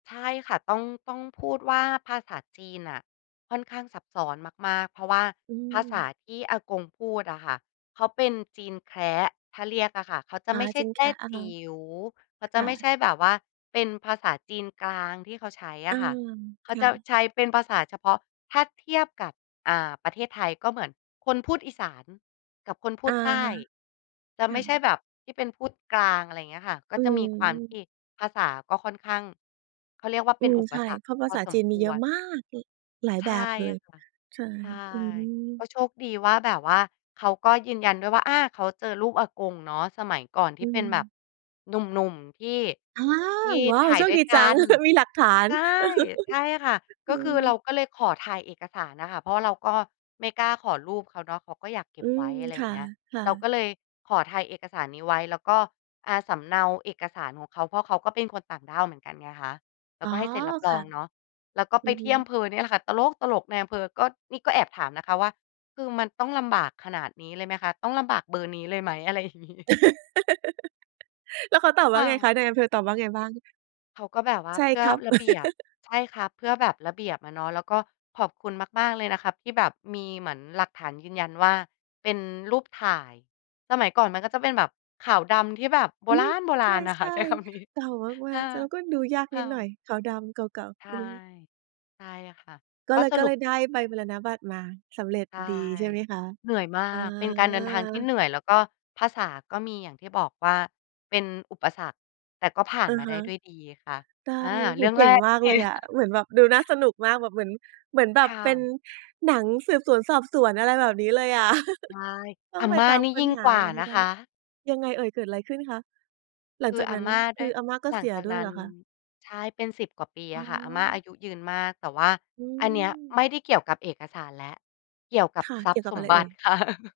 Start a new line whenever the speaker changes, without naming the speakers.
ใช่ค่ะ ต้อง ต้องพูดว่าภาษาจีนน่ะค่อนข้างซับซ้อนมาก ๆ เพราะว่า
อื
ภาษ
ม
าที่อากงพูดอะค่ะ เขาเป็นจีนแคระ ถ้าเรียกอะค่ะ เขาจะ
อ
ไ
า
ม่ใช
จ
่
ีน
แ
แ
ต
ค
้
ระ อะ
จ
ฮ
ิ
ะ
๋ว เขาจ
ค
ะ
่
ไม่
ะ
ใช่แบบว่าเป็นภาษาจีนกลางที่เขาใช้อ
อ
ะ
า
ค่ะ เข
ค
าจ
่
ะ
ะ
ใช้เป็นภาษาเฉพาะ ถ้าเทียบกับ อ่า ประเทศไทย ก็เหมือนคนพูดอีสานกับคนพู
อ
ด
า
ใต้ จ
ค
ะไ
่
ม่ใช่
ะ
แบบที่เป็นพูดกลาง อะไรอย่างเงี้ยค่ะ ก็
อื
จะมีความท
ม
ี่ ภาษาก็ค่อนข้าง เขาเรียกว่า
อ
เป
ื
็น
ม
อุป
ใช่
สรรค
เพราะภ
พ
า
อ
ษา
ส
จ
ม
ีน
ค
มีเย
ว
อะ
ร
มาก ล หลาย
ใช
แบ
่
บเลย
ค่ะ
ใช่
ใช่
อื
ก
อ
็โชคดีว่าแบบว่า เขาก็ยืนยันด้วยว่า อ่า เขาเจอรูปอากงเนาะ สมัยก่อนท
อ
ี
ื
่เป็นแบบ
ม
หนุ่ม ๆ ที่
อา
ที่
ว้า
ถ
ว!
่าย
โชค
ด้ว
ด
ย
ี
ก
จ
ั
ัง
น
มีหลักฐาน
ใช่ ใช่ค่ะ
อ
ก
ื
็คือเรา
ม
ก็เลยขอถ่ายเอกสารอะค่ะ เพราะว่าเราก็ไม่กล้าขอรูปเขาเนาะ เขาก็อยากเก็
อื
บไว
ม
้ อะไร
ค
อย่า
่ะ
งเงี้ย
ค่
เรา
ะ
ก็เลยขอถ่ายเอกสารนี้ไว้ แล้วก็ อ่า สำเนาเอกสารของเขา เพราะเขาก็เป็นคนต่างด้าวเหมือนกันไงคะ แล้
อ
ว
๋อ
ก็ให้เซ็นรับร
ค
อ
่ะ
งเนาะ แล้วก็
อื
ไป
อ
ท
ฮึ
ี่อำเภอเนี่ยแหละค่ะตลก ๆ นายอำเภอก็ นี่ก็แอบถามนะคะว่า "คือมันต้องลำบากขนาดนี้เลยไหมคะ? ต้องลำบากเบอร์นี้เลยไหม?" อะไร อย่างนี้
แล้วเขาตอบว
ค
่า
่
ไง
ะ
คะ นายอำเภอตอบว่าไงบ้าง?
เขาก็แบบว่า
"ใช่
"เพื่
ค
อ
รับ"
ระเบียบ ใช่ครับ เพื่อแบบระเบียบอะเนาะ แล้วก็ขอบคุณมาก ๆ เลยนะครับ ที่แบบมีเหมือนหลักฐานยืนยันว่า เป็นรูปถ่าย" สมัยก่อนมันก็จะเป็นแบบขาวดำที่แบบโบ
อื
ร
ม
าณ ๆ อะ
ใ
ค
ช
่ะ
่
ใช้คำนี้
ๆ เก่ามา
อา
ก ๆ แล้วก็ดูยาก
ค
นิ
่
ดหน่อ
ะ
ย ขาวดำเก่า
ใช
ๆ
่
อือฮึ
ใช่ค่ะ
ก็
ก็
เลย
ส
ก็
รุ
เล
ป
ยได้ใบมรณบัตรมา สำเร็จ
ใช่
ดีใช่ไหมคะ?
เหนื่อยมา
อ
ก เป็นการเดินทางที่เหน
า
ื่อย แล้วก็ภาษาก็มี อย่างที่บอกว่าเป็นอุปสรรค แต่ก็ผ่า
อ
น
ะ
มาไ
ฮ
ด้
ะ
ด้วยดีค่ะ
ได้
อา
โ
เ
อ
ร
้
ื่
โฮ
อง
เก
แร
่ง
ก
ม
น
า
ะ
ก
เน
เ
ี่
ล
ย
ยอะ เหมือนแบบดูน่าสนุกมาก แบบเหมือน เหมือนแบบ
ค่
เป็น
ะ
หนังสืบสวนสอบสวน อะไรแบบนี้เลยอะ
ใช่
ต้อ
อ
ง
า
ไป
ม่า
ตาม
นี้
ค้
ยิ
น
่ง
หา
กว่า
มาให้
นะ
ได้
คะ
ยังไงเอ่ย เกิดอะไรขึ้นคะ? หลั
ค
ง
ื
จ
อ
าก
อา
นั้น
ม่า
ค
ได
ื
้
ออาม่าก็
หล
เ
ั
ส
ง
ีย
จาก
ด้ว
น
ย
ั
เ
้
หร
น
อคะ?
ใช่ เป็น 10 กว่าปี
อ
อ
๋
ะค่ะ อาม่าอา
อ
ยุยืนมาก แต่ว่า
อื
อันเนี้ย
ม
ไม่ได้เกี่ยวกับเอกสารแล้ว เกี่ยวกับ
ค่ะ
ทร
เ
ั
ก
พ
ี่
ย
ยว
์
กั
ส
บอ
ม
ะไร
บ
เอ
ั
่
ติ
ย?
ค่ะ